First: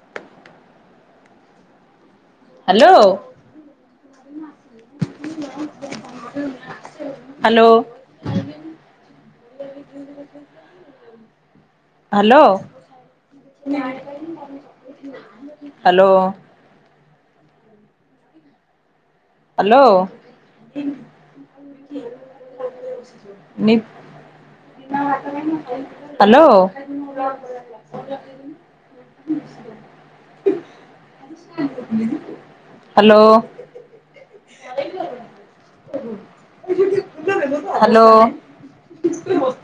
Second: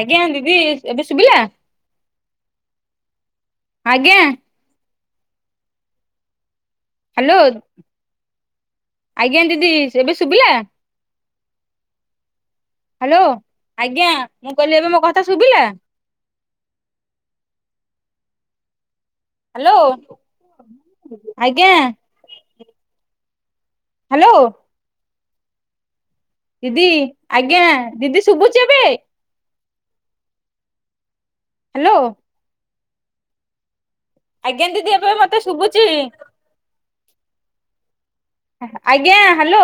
ଆଜ୍ଞା ଦିଦି ଏବେ ଶୁଭିଲା? ହ୍ୟାଲୋ। ଆଜ୍ଞା। [unintelligible] ହ୍ୟାଲୋ, ଆଜ୍ଞା ଦିଦି ଏବେ ଶୁଭିଲା। ହ୍ୟାଲୋ ହ୍ୟାଲୋ ଆଜ୍ଞା ମୁଁ କହିଲି ଏବେ ମୋ କଥା ଶୁଭିଲା? [unintelligible] ହ୍ୟାଲୋ ହ୍ୟାଲୋ ଆଜ୍ଞା। ନିପ୍ ହ୍ୟାଲୋ ଚୁନା ମାଛ ଖାଇଚନା ଦିଦି ଆଜ୍ଞା ଦିଦି ଶୁଭୁଚି ଏବେ। Hello hello. ଆଜ୍ଞା ଦିଦି ଏବେ ମତେ ଶୁଭୁଚି। ହ୍ୟାଲୋ। ହ୍ୟାଲୋ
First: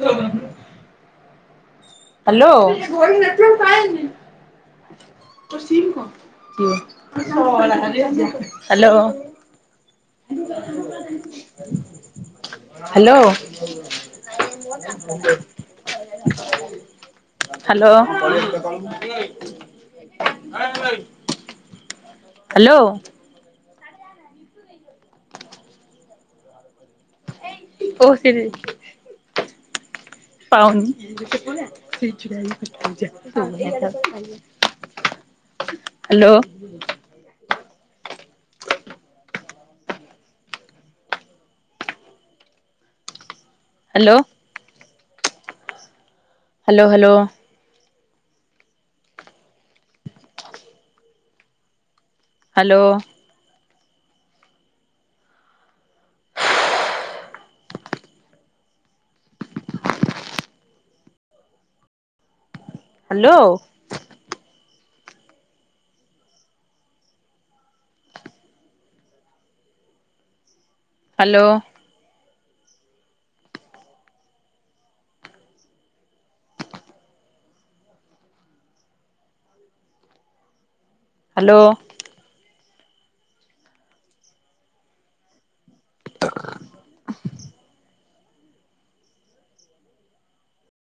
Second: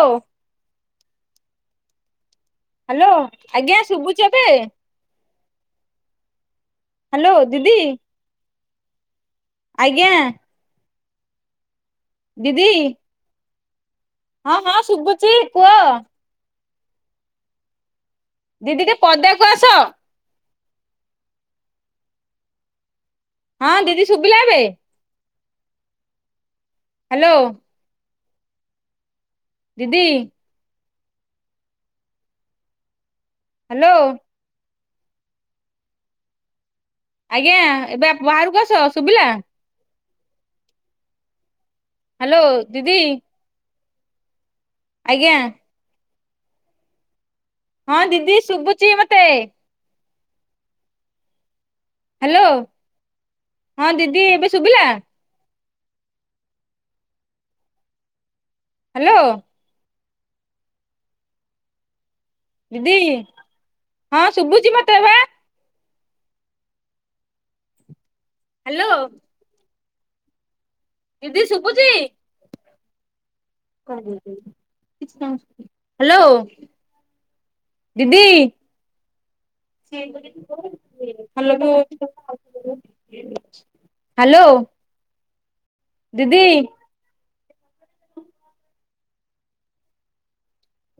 ହ୍ୟାଲୋ ହ୍ୟାଲୋ ଆଜ୍ଞା ଶୁଭୁଛି ଏବେ ହ୍ୟାଲୋ ଦିଦି [unintelligible] ହ୍ୟାଲୋ। ଆଜ୍ଞା [inaudible] ଦିଦି। [unintelligible] ହଁ ହଁ ଶୁଭୁଛି କୁହ। ହ୍ୟାଲୋ ଦିଦି ଟିକେ ପଦାକୁ ଆସ [unintelligible] ହ୍ୟାଲୋ। ହଁ ଦିଦି ଶୁଭିଲା ଏବେ? ହାଲୋ। [unintelligible] ଦିଦି। ପାଉନି। [unintelligible] Hello hello. ଆଜ୍ଞା ଏବେ ବାହାରକୁ ଆସ ଶୁଭିଲା। ହ୍ୟାଲୋ ଦିଦି। ହ୍ୟାଲୋ। ଆଜ୍ଞା। Hello hello. ହଁ ଦିଦି ଶୁଭୁଚି ମତେ। Hello hello. ହଁ ଦିଦି ଏବେ ଶୁଭିଲା? ହାଲୋ। ଦିଦି ହ୍ୟାଲୋ ହଁ ଶୁଭୁଛି ମତତ୍ ହ୍ୟାଲୋ। ହ୍ୟାଲୋ ଦିଦି ଶୁଭୁଚି? ହ୍ୟାଲୋ। ଦିଦି। Hello hello hello. ଦିଦି।